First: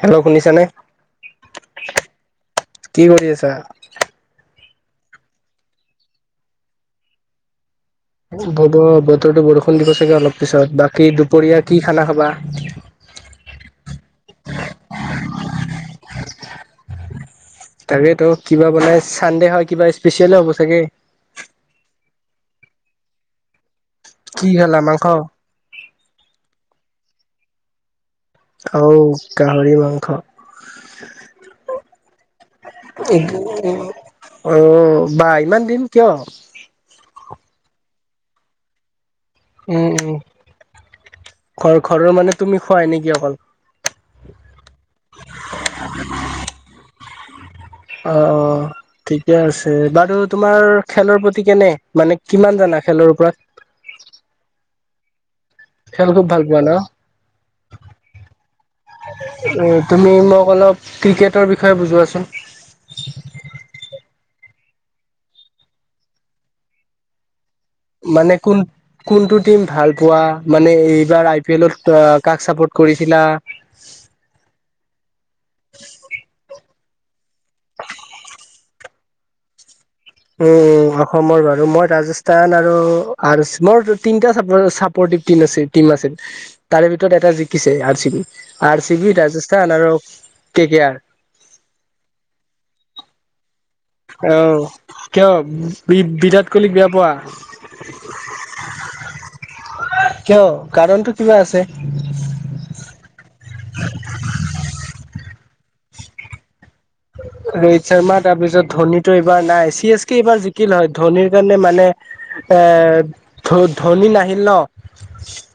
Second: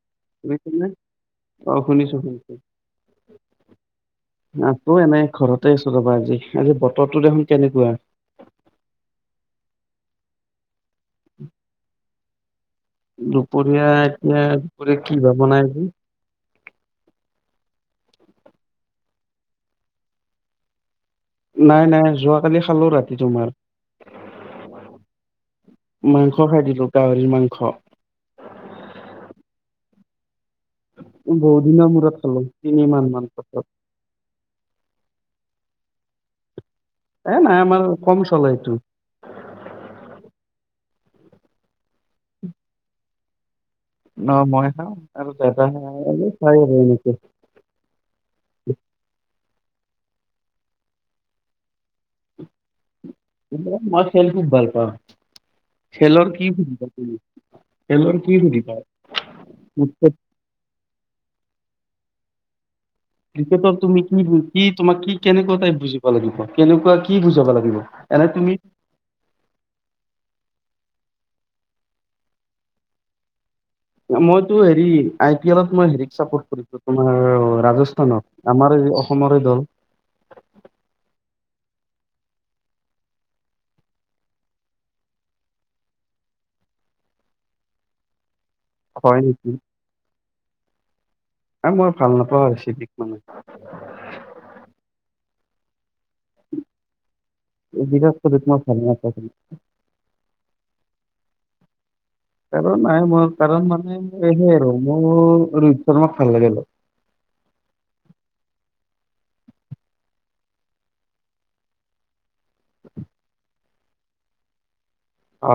Hello শুনিছানে অ শুনিছোঁ [unintelligible] কি কৰি আছা? আজি আজি বতৰটো দেখোন কেনেকুৱা। [unintelligible] বতৰ টো বৰষুণ দিব চাগে অলপ পিছত কি দুপৰীয়া কি খানা খাবা? [inaudible] দুপৰীয়া এতিয়া দুপৰীয়া কি ভাৱনা [unintelligible] তাকেই তো কিবা বানে চানডে হয় কিবা স্পেচিয়েল হ'ব চাগে। [unintelligible] নাই নাই যোৱাকালি খালো ৰাতি তোমাৰ। কি খালা মাংস? গহৰী মাংস। আ গাহৰি মাংস। বহু দিনৰ মূৰত। উম [unintelligible] অ বাই। ইমান দিন কিয়? এ নাই আমাৰ কম চলেটো। [unintelligible] উম', উম, ঘৰ ঘৰৰ মানে তুমি খুৱাই নেকি অকল [unintelligible] অ মই খাওঁ [unintelligible] [inaudible] অ অ ঠিকে আছে বাৰু তোমাৰ খেলৰ প্ৰতি কেনে মানে কিমান জানা খেলৰ কিন্তু মই ওপৰত খেল খুব ভাল পাওঁ। খেল খুব খেলৰ ভাল কি পোৱা ন? খেলৰ কি বুলি কম তুমি [unintelligible] মোক অলপ ক্ৰিকেটৰ বিষয়ে বুজোৱাচোন? [unintelligible] কেনেকুৱা টাইপ বুজিব লাগিব কেনেকুৱা কি বুজাব লাগিব। [unintelligible] এনে মানে তুমি কোন, কোনটো টিম ভাল পোৱা মানে এইবাৰ আই পি এলত কাক চাপোৰ্ট কৰিছিলা মইতো হেৰি আই পি এলত মই হেৰিক চাপৰ্ট কৰিছো তোমাৰ ৰাজস্থানত আমাৰ অসমৰে দল। [unintelligible] উ অসমৰ বাৰু মই ৰাজস্থান আৰু আৰ চি মোৰ তিনটা চাপৰ্টিভ ট আ টিম আছিল তাৰে ভিতৰত এটা জিকিছে R C B. [unintelligible] R C B, হয় নেকি ৰাজস্থান আৰু কে কে আৰাৰ। আৰু মই ভাল নাপাওঁ আৰু চিভিক মানে [unintelligible] অ কিয়? বি বিৰাট কোহলীক বেয়া পোৱা, বিৰাট কোহলিক মই ভাল নাপাওঁ কিন্তু। কিয় কাৰণটো? কিবা আছে কাৰণ নাই মোৰ কাৰণ মানে সে আৰু মোৰ ৰোহিত শৰ্মাক ভাল লাগে অলপ ৰোহিত শৰ্মা তাৰপিছত ধোনিটো এইবাৰ নাই চি এছ কে এইবাৰ জিকিল হয় ধনিৰ কাৰণে মানে এ ধ ধনি নাহিল ন অ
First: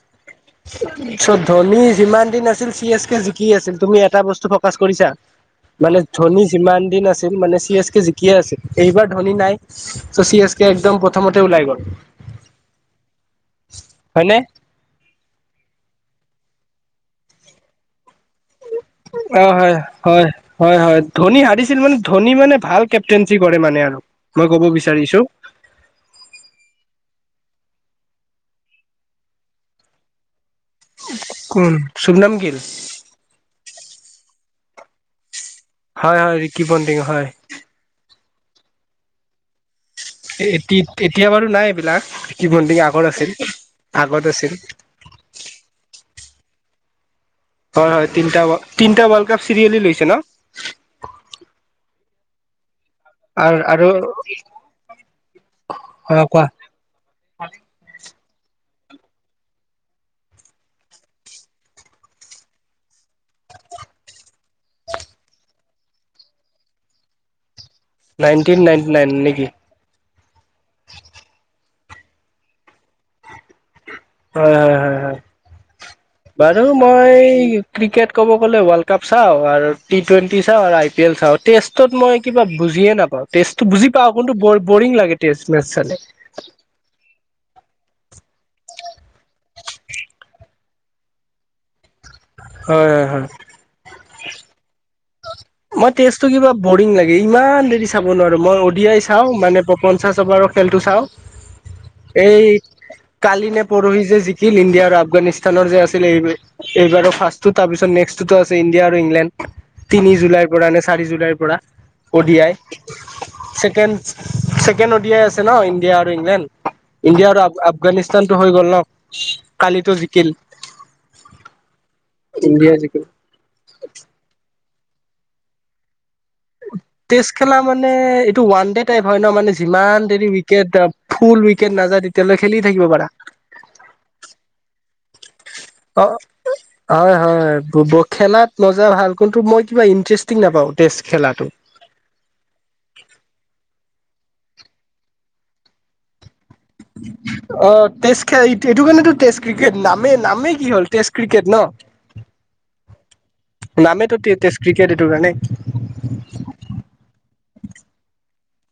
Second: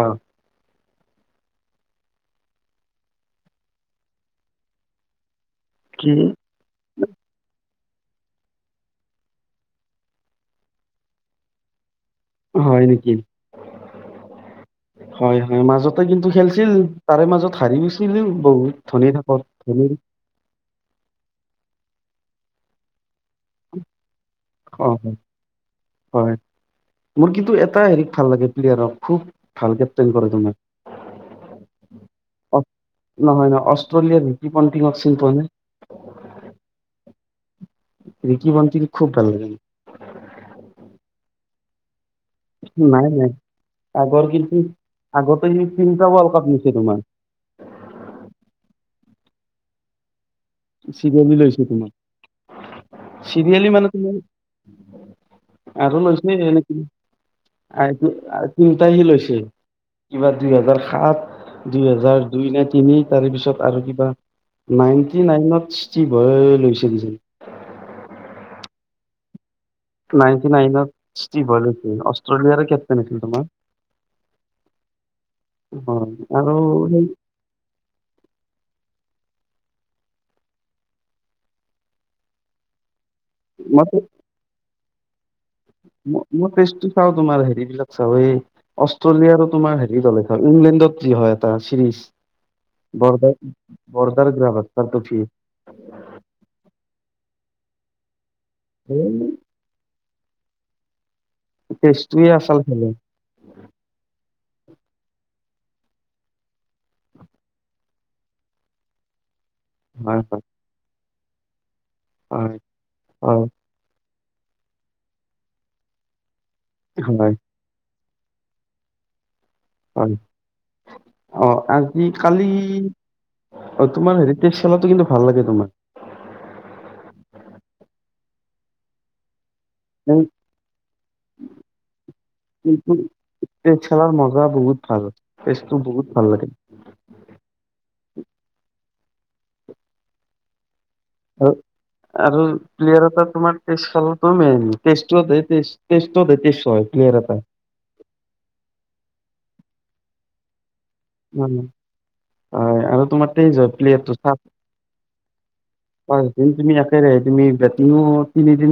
চ ধনি যিমান দিন আছিল চি এছ কে জিকি আছিল তুমি এটা বস্তু ফকাচ কৰিছা মানে কি ধনি যিমান দিন আছিল মানে চি এচ জিকিয়ে আছিল এইবাৰ ধনি নাই চ' চি এচ কে একদম প্ৰথমতে ওলাই গ'ল হয় নেকি হয়নে হয় হয় মাজতে কিন্তু খেলছিল তাৰে মাজত হাৰি গৈছিল অ হয় হয় হয় হয় ধনি হাৰিছিল মানে ধনি মানে ভালকে কেপ্তেইনচি কৰে মানে আৰু মই ক'ব অ হয় বিচাৰিছো হয় মোৰ কিন্তু এটা হেৰি ভাল লাগে প্লেয়াৰক খুব ভাল কেপ্টেইন কৰে তোমাৰ কোন চুবনাম গিল কি পণ্টিংক চিনি পোৱানে হয় হয় ৰিকি পণ্টিং হয় ৰিকি পণ্টিং খুব ভাল লাগে এ এতি এতিয়া বাৰু নাই এইবিলাক ৰিকি পণ্টিং আগত নাই নাই আছিল আগত আগৰ আছিল কিন্তু আগতে সেই ফিফা ৱৰ্ল্ড কাপ তোমাৰ হয় হয় তিনিটা তিনিটা ৱৰ্ল্ড কাপ চিৰিয়েলি লৈছে ন চিৰিয়েলি লৈছে তোমাক আৰু চিৰিয়েলি আৰু মানে তুমি আৰু অ লৈছে কোৱা আ আ তিনিটা সি লৈছিল কিবা দুই হেজাৰ সাত দুই হেজাৰ দুই নে তিনি তাৰে পিছত আৰু কিবা নাইন নায়েনত ইচটিবয় লৈছিল নাইনটিন নাইনটি নাইন নেকি নাইনটি নাইনত ষ্টিভয়েল আছিল অষ্ট্ৰেলিয়াৰ কেপটেইন আছিল তোমাৰ হয় হয় হয় হয় হয় আৰু বাৰু সেই মই ক্ৰিকেট ক'ব গ'লে ৱৰ্ল্ড কাপ চাওঁ আৰু টি টুৱেণ্টি চাওঁ আৰু আই পি এল চাওঁ টেষ্টত মই কিবা বুজিয়ে নাপাওঁ টেষ্ট টো বুজি পাওঁ কোনটো বৰ বৰিং লাগে টেষ্ট মেচ চালে। ম মই তেষ্টি চাও তোমাৰ হেৰিবিলাক চব এই অষ্ট্ৰেলিয়াৰো তোমাৰ হেৰি দলেখন ইংলেণ্ডত যি হয় এটা চিৰিজ হয় হয় হয়। বৰদাৰ বৰদাৰ গ্ৰামস্থটো ফি মই তেজটো কিবা বৰিং লাগে ইমান দেৰি চাব নোৱাৰো মই উডিয়াই চাওঁ এই মানে পঞ্চাশ চব আৰু খেলটো চাওঁ টেষ্টটোৱে এই আচল খেলে কালি নে পৰহি যে শিল ইণ্ডিয়া আফগানিষ্ঠানৰ যে আছিল এই এইবাৰ ফাৰ্ষ্টটো তাৰপিছত নেক্সটটোতো আছে ইণ্ডিয়া আৰু ইংলেণ্ড তিনি হয় হয় জুলাই পৰা নে চাৰি জুলাইৰ পৰা অডিয়াই হয় হয় ছেকেণ্ড ছেকেণ্ড অডিয়াই আছে ন ইণ্ডিয়া আৰু ইংলেণ্ড ইণ্ডিয় হয় আৰু আফগানিস্তান হৈ গ'ল ন কালিতো হয় জিকিল অ আজি কালি ইণ্ডিয়া জিকিল। অ তোমাৰ হেৰি খেলাটো কিন্তু ভাল লাগে তোমাৰ টেষ্ট খেলা মানে এইটো ওৱান দে টাইপ হয় ন মানে যিমান এই দেৰি উইকেট ফুল উইকেট নাযায় তেতিয়ালৈ খেলি থাকিব কিন্তু পাৰা টেষ্ট খেলাৰ মজা বহুত ভাল টেষ্টটো অ বহুত ভাল লাগে হয় হয় ব খেলাত মজা ভাল কিন্তু মই কিবা ইণ্টাৰেষ্টিং নাপাওঁ টেষ্ট খেলাটো। আৰু আৰু প্লেয়াৰ এটা তোমাৰ টেষ্ট খেল [inaudible] অ টেষ্ট খেল এইটো কাৰানে টো টেষ্ট ক্ৰিকেট নামে নামেই কি হল টেষ্ট ক্ৰিকেট ন। হয় আৰু তোমাৰ [unintelligible] তিনিদিন নামেতো টেষ্ট ক্ৰিকেট এইটো কাৰণে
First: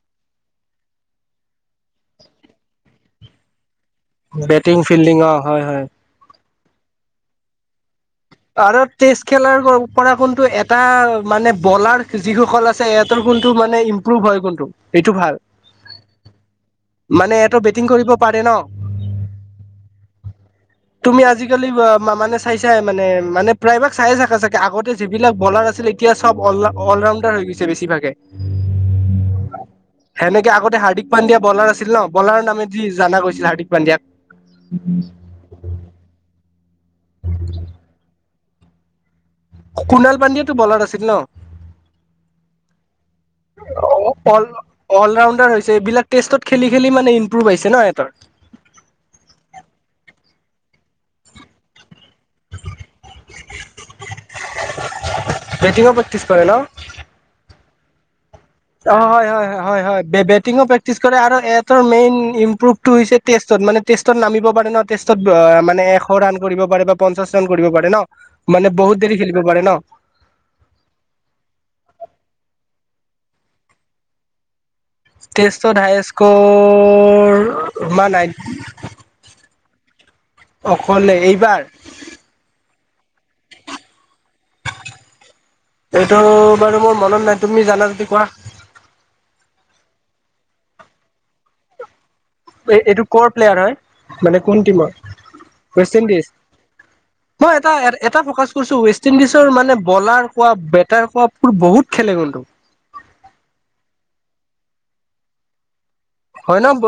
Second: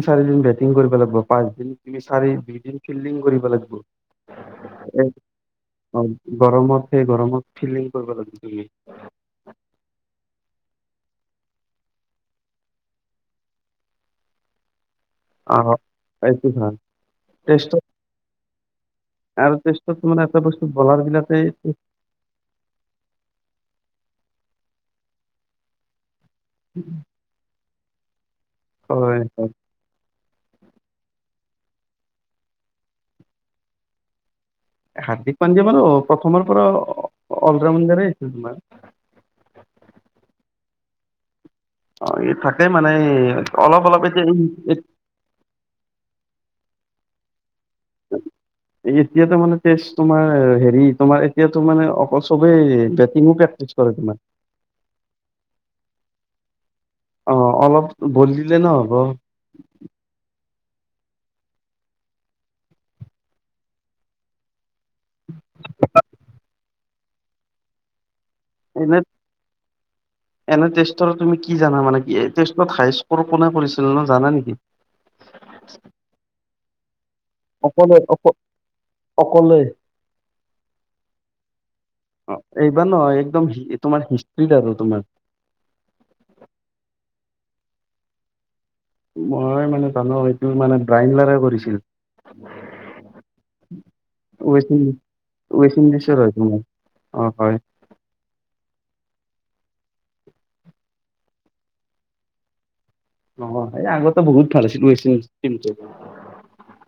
চাৰিদিন বেটিং কৰিব লাগিব পাঁচদিন তুমি চাৰি দুইদিন ফিল্ডিং কৰিব লাগিব বেটিং এ- ফিল্ডিং অ হয় হয় অ গৰমত স গৰমত ফিল্ডিং কৰিব লাগিব তুমি আৰু টেষ্ট খেলাৰ পৰা কোনটো এটা মানে বলাৰ যিসকল আছে হেহেটৰ কোনটো মানে ইম্প্ৰুভ হয় কোনটো এইটো ভাল আহ এইটো ভাল মানে এটো টেষ্টত বেটিং কৰিব পাৰে ন আৰু টেষ্টত মানে এটা বস্তু বলাৰ তুমি বিলাকে আজিকালি মানে চাই চাই মানে প্ৰায়ভাগ চাই চাকে চাগে আগতে যিবিলাক বলাৰ আছিল এতিয়া চবল অলৰাণ্ডাৰ হৈ গছে বেছিভাগে হয় হয় সেনেকে আগতে হাৰ্দিক পাণ্ডো বলাৰ আছিল ন বলাৰৰ নামে যি জনা গৈছিল হাৰ্দিক পাণ্ডেক হাৰ্দিক পণ্ডিয়াৰোঁ প্ৰথমৰ পৰা অলৰাউণ্ডাৰে ধবাৰ কুণাল পন্দিয়াও টো বলাৰ আছিল ন অ ই থাকে মানে অলপ অলপ এ অল যে অলৰাউণ্ডাৰ হৈছে এইবিলাক টেষ্টত খেল খেলি মানে ইম্প্ৰোভ আহিছে ন সিহঁতৰ এতিয়াতো মানে তেজ তোমাৰ হেৰি তোমাৰ এতিয়াতো মানে অকল চবেই বেটিং প্ৰেক্টিচ কৰে তোমাৰ প্ৰেকতিছ কৰা ন অ অলপ ভলি অ হয় হয় হয় হয় হয় বেটিঙৰ প্ৰকতিছ ছ আৰু এটৰ মেইন ইম্প্ৰুভটো হৈছে টেষ্টত মানে টেষ্টত নামিব পাৰে ন টেষ্টত মানে এশ ৰাণ কৰিব পাৰে বা পঞ্চাশ ৰাণ কৰিব পাৰে ন মানে বহুত এনে দেৰি খেলিব পাৰে ন এনে টেষ্টৰ তুমি কি জানা মানে কি ষ্টত হাইষ্ট কল কোনে কৰিছিলে ন জানে নেকি তেজ ধাই স্ক অকলে অক অকলে অকলে এইবাৰ অ এইবাৰ নহ একদম তোমাৰ হিষ্টষ্ট্ৰি দ আৰু তোমাৰ এইটো বাৰু মোৰ মনত নাই তুমি জানা যদি কোৱা মই মানে জানো এইটো মানে ব্ৰাইমলাৰ কৰিছিল এইটো কৰ প্লেয়াৰ হয় মানে কোন ৱেষ্ট ইণ্ডিজ টিমৰ ৱেষ্ট ইণ্ডিজৰ ইণ্ডিজ হয় তোমাৰ অ' মই হয়। এটা এটা ফকাচ কৰিছো ৱেষ্ট ৱেষ্ট ইণ্ডিজৰ মানে বলাৰ কোৱা বেটাৰ কোৱাোৰ বহুত খেলে কিন্তধু অহ এই আগততে বহত ভালছিলছিল হয় নহ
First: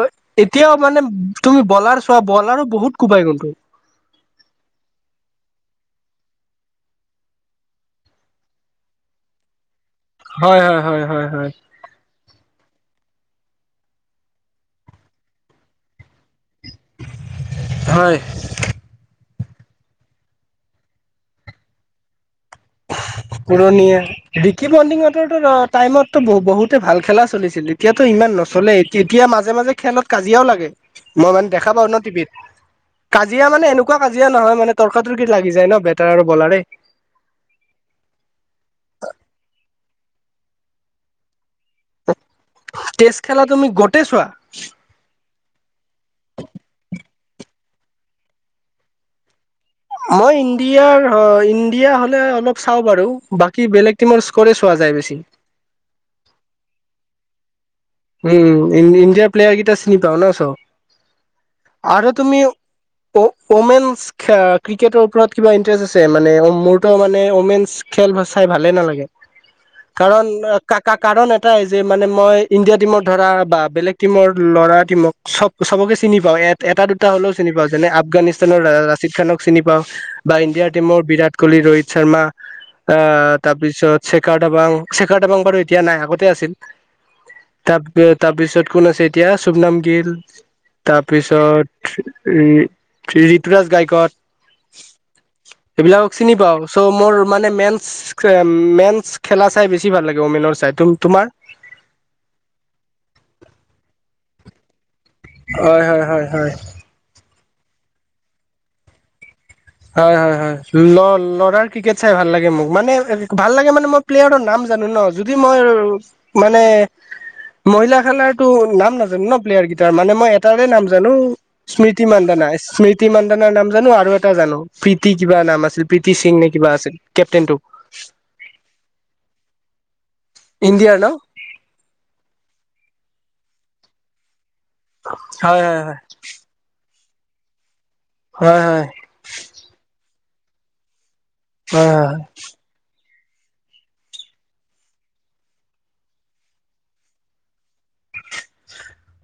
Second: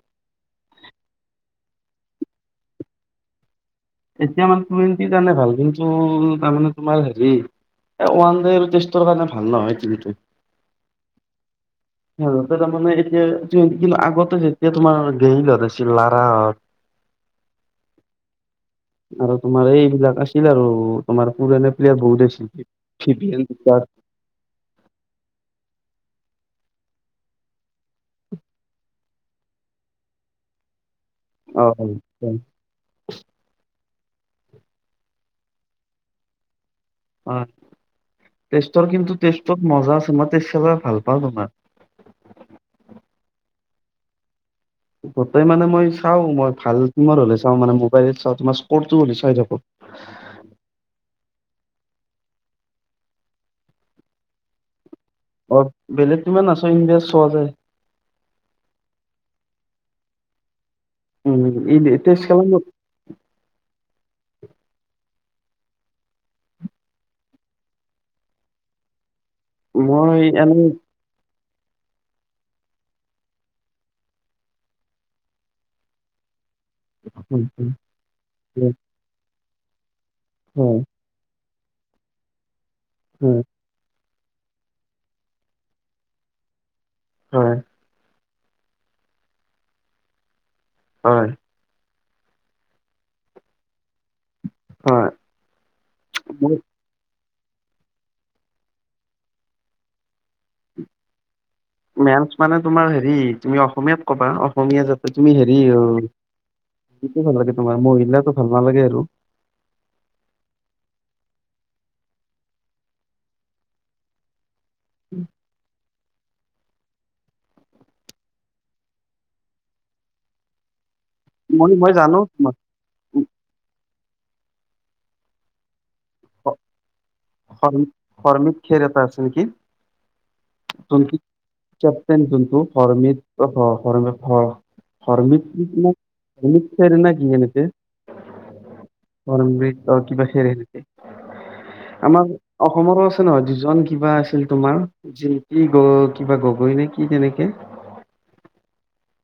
এতিয়াও মানে তুমি বলাৰ চোৱা বলাৰো বহুত কোবাই কন্তটো এতিয়া মানে টুৱেন্টিৰ কাৰণে ভাল কিন্তু তাৰমানে তোমাৰ হেৰি ওৱান েৰ কাৰণে ভাল নহয় হয় হয় হয় যেম কিন্তু আগতে যেতিয়া তোমাৰ গেৰি হতে হয় আৰু তোমাৰ এইবিলাক আছিল আৰু তোমাৰ পুৰণা প্লেয়াৰ বহুত আছিল ভিভিয়েন পুৰণীয়া বিকি পডিঙতৰো টাইমতো বহুত ভাল খেলা চলিছিল এতিয়াতো ইমান নচলে এতিয়া মাজে মাজে খেলত কাজিয়াও লাগে মই মানে দেখা পাওঁ ন অ'। টিভিত। কাজিয়া মানে এনেকুৱা কোৱা কাজিয়া নহয় মানে তৰ্কা তৰ্কিত লাগি যায় ন বেটাৰ আৰু বলাৰে। ওম। তেষ্টৰ কিন্তু তেষ্টত মজা আছ। তুমাতে চলা ভাল পাওঁ তোমাক। টেষ্ট খেলা তুমি গোটেই চোৱা। গতেই মানে মই চাওঁ মই ভাল টিমৰ হ'লে চাওঁ মানে মোবাইলত চাও তোমাৰ স্কৰটো বিচাৰি থাকোঁ। মই ইণ্ডিয়াৰ হয়, ইণ্ডিয়া হ'লে অলপ চা বাৰু বেলেগ টিমৰ স্কৰ চোৱা যায় বেছি। অ বেলেগ তোমাৰ নাছ ই- ততে উম ইণ্ডিয়াৰ প্লেয়াৰ কেইটা চিনি পাওঁ ন চ। উম, আৰু টেষ্ট তুমি খেলা ঔ ঔমেনছ খা ক্ৰিকেটৰ ওপৰত কিবা ইণ্টাৰেষ্ট আছে মানে মোৰতো মানে ঔমেনছ খেল চাই ভালেই নালাগে। মই কাৰণ এনে কা কা কাৰণ এট- টাই যে মানে মই। ইণ্ডিয়া টিমৰ ধৰা বা বেলেগ টিমৰ ল'ৰা টিমক চব চবকে চিনি পাওঁ এ এটা দুটা হলেও হয় চিনি পাওঁ যেনে আফগানিস্তানৰ ৰাছিদ খানক। চিনি পাওঁ। বা ইণ্ডিয়াৰ হয় টিমৰ বিৰাট। কহলি, ৰোহিত শৰ্মা। অ হয় তাৰপিছত চেখাৰ দাবাং চেখাৰ দাবাং বাৰু এতিয়া নাই আগতে আছিল। হয়। তা পিয়দ তাৰপিছত কোন আছে এতিয়া শুবনাম গিল। হয়। তাৰপিছত ঠি ঋ ঋতুৰাজ গায়কত হয় সেইবিলাকক চিনি মোৰ পাও চ' মোৰ মানে মেন্স মেন্স খেলা চাই বেছি ভাল লাগে। ঔমেনৰ চাই তুম তোমাৰ? মেনছ মানে তোমাৰ হেৰি তুমি অসমীয়াত কবা অসমীয়া যাত তুমি হেৰি হয় অ হয় হয় হয় তোমাৰ মহিলাটো ভাল নালাগে আৰু। হয় হয় হয় ল ল'ৰাৰ ক্ৰিকেট চাই ভাল লাগে মোক মানে ভাল লাগে মানে মই প্লেয়াৰৰ নাম। জানো ন যদি মই মানে মহিলা খেলাৰ তো নাম নাজানো ন প্লেয়াৰ কেইটাৰ মানে মই এটাৰে নাম, জানো মই মই স্মৃতি জানো মান্দানা তোমাৰ স্মৃতি মান্দানাৰ নাম জানো আ জানো প্ৰীতি কিবা নাম আছিল। প্ৰীতি সিং নে কিবা আছিল। কেপ্টেইনটো শৰ্মিত খেৰ এটা আছে নেকি? ইণ্ডিয়াৰ ত ন কেপটন তো ফৰ্মে অ! চ হয় হয় ন! নক! ম হয় হয় হয় হয় কি বছ চে নক হয় হয় আমাৰ অসমৰো নহয় দুজন কিবা আছিল তোমাৰ কি গ কিবা গগৈ নে কি তেনেকে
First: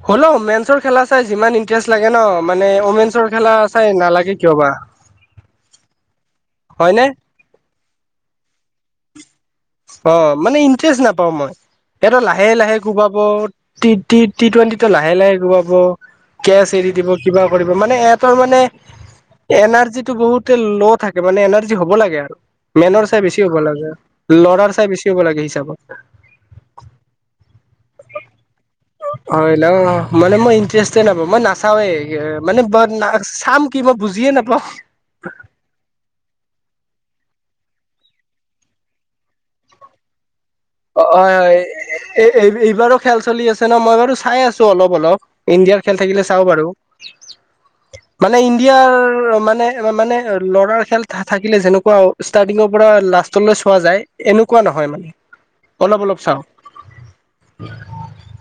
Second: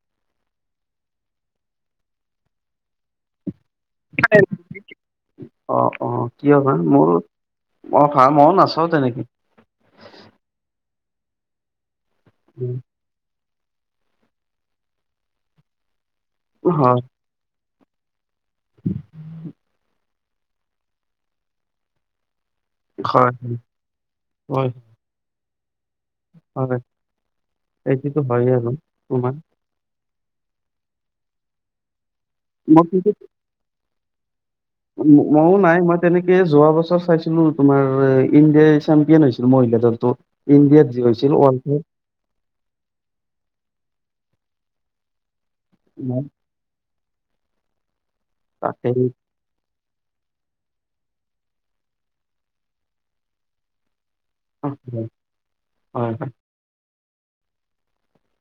হ'ল মেনচৰ খেলা চাই যিমান ইণ্টাৰেষ্ট লাগে ন মানে মেনৰ খেলা। চাই নালাগে কিয় বা অ অ কিয় ভ হয়নে মোৰ মই ভাল মই নাচাও তেনেকে অ মানে ইণ্টাৰেষ্ট নাপাওঁ মই। এইাতটো লাহে লাহে উম, ঘোবাব টি ট টি টুৱেণ্টি টো লাহে লাহে গোৱাব। কেছ এৰি হয়, দিব কিবা কৰিব মানে এ ত মানে এনাৰ্জি টো বহুত। ল' থাকে মানে এনাৰ্জি হ'ব লাগে আৰু মেনৰ চাই হয়, বেছি হ'ব লাগে। হয়, লৰাৰ চাই বেছিব'াগে। াগে হিচাপত হয়। এইটোতো হয় আৰু তোমাৰ। হয় ন মানে মই ইণ্টাৰেষ্টে নাপাওঁ মই নাচাৱেই মানে চাম কিব, বুজে নাপ মইো নাই মই তেনেকে যোৱা বছৰ চাইছিলো। তোমাৰ ইণ্ডিয়াৰ চেম্পিয়ন হৈছিল মহিলা দলটো ইণ্ডিয়াত যি অ হৈছিল হয় ৱৰ্ল্ড হয় কাপ এই এই এইবাৰো খেল চলি আছে ন মই বাৰু চাই আছো অলপ অলপ, ইণ্ডিয়াৰ খেল মই থাকিলে চাওঁ বাৰু মানে তাতে হয়, ইণ্ডিয়াৰ মানে-মানে ল'ৰাৰ খেল থা-থাকিলে যেনেকুৱা ষ্টাৰ্টিঙৰ পৰা লাষ্টলৈ চোৱা যায় এনেকুৱা নহয় মানে। অলপ হয়। অলপ হয়। চাওঁ। [unintelligible]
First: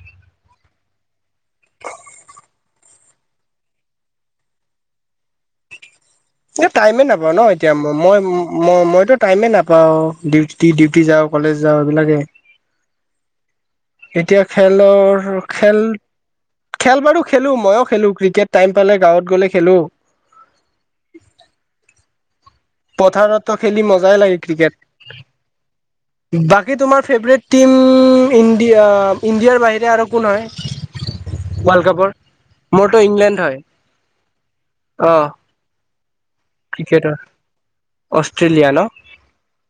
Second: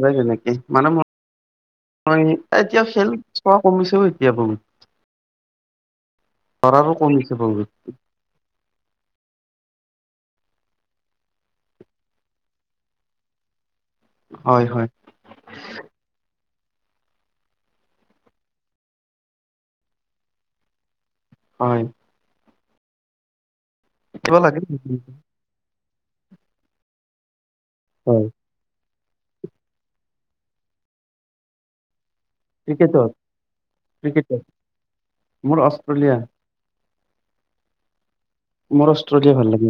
[unintelligible] মানে ম [unintelligible] এতিয়া খেল চোৱা কমিছেও, এতিয়া বহত। এ টাইমে নাপাওঁ ন বহুত এতিয়া, ম-মই-মইতো টাইমে নাপ অ', ডিউ-ডিউটি যাওঁ কলেজ যাওঁ এইবিলাকে। এতিয়া হয়, হয়, খেলৰ খেল খেল বাৰু খেলো মইওঁ খেলো ক্ৰিকেট, টাইম পালে গাঁৱত গলে খেলো। [unintelligible] পথাৰত ত খেলি মজাই লাগে ক্ৰিকেট। বাকী তোমাৰ ফেভৰেট টিম হয় ইণ্ডিয়া ইণ্ডিয়াৰ বাহিৰে আৰু কোন হয় ৱৰ্ল্ড কাপৰ? ক্ৰিকেটত মোৰটো ইংলেণ্ড হয়, অহ। পুুলিয়া ক্ৰিকেটৰ অষ্ট্ৰেলিয়া মোৰ অষ্ট্ৰেলিয়া ভাল লাগে।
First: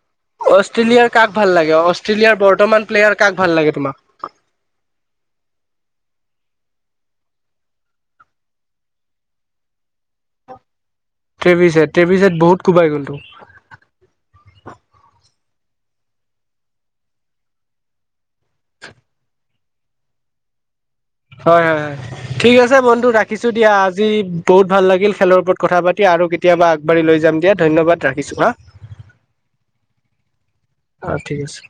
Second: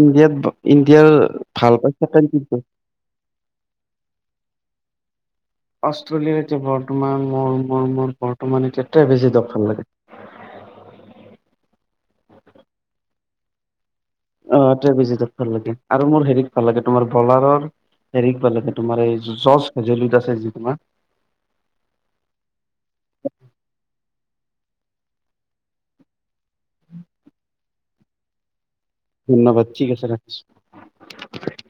ইণ্ডিয়াত ইণ্ডিয়াৰ অষ্ট্ৰেলিয়াৰ কাক ভাল লাগে? পাই ছেকেণ্ড অষ্ট্ৰেলিয়াৰ কিন্তু বৰ্তমান প্লেয়াৰ কাক ভাল লাগে তোমাক? অষ্ট্ৰেলিয়াৰ এতিয়া বৰ্তমান মোৰ মোৰ মোৰ বৰ্তমান এতিয়াটাই বেছি দখ ভাল লাগে ট্ৰেভিছাইড, ট্ৰেভিছাইড বহুত কোবাই গ'লতো। অ ট্ৰেভেজিডক ভাল লাগে আৰু মোৰ হেৰিত ভাল লাগে তোমাৰ বলাৰৰ হেৰিক পালে তোমাৰ য'য জলিত আছোই যি তোমাৰ হয়, হয়, হয় ঠিক আছে মনটো ৰাখিছো দিয়া আজি বহুত ভাল লাগিল খেলৰ ওপৰত কথা পাতি আৰু কেতিয়াবা আগবাঢি লৈ যাম দিয়া ধন্যবাদ ৰাখিছো হা। ধন্যবাদ ঠিক আছে ৰাখিছোঁ। অ ঠিক আছে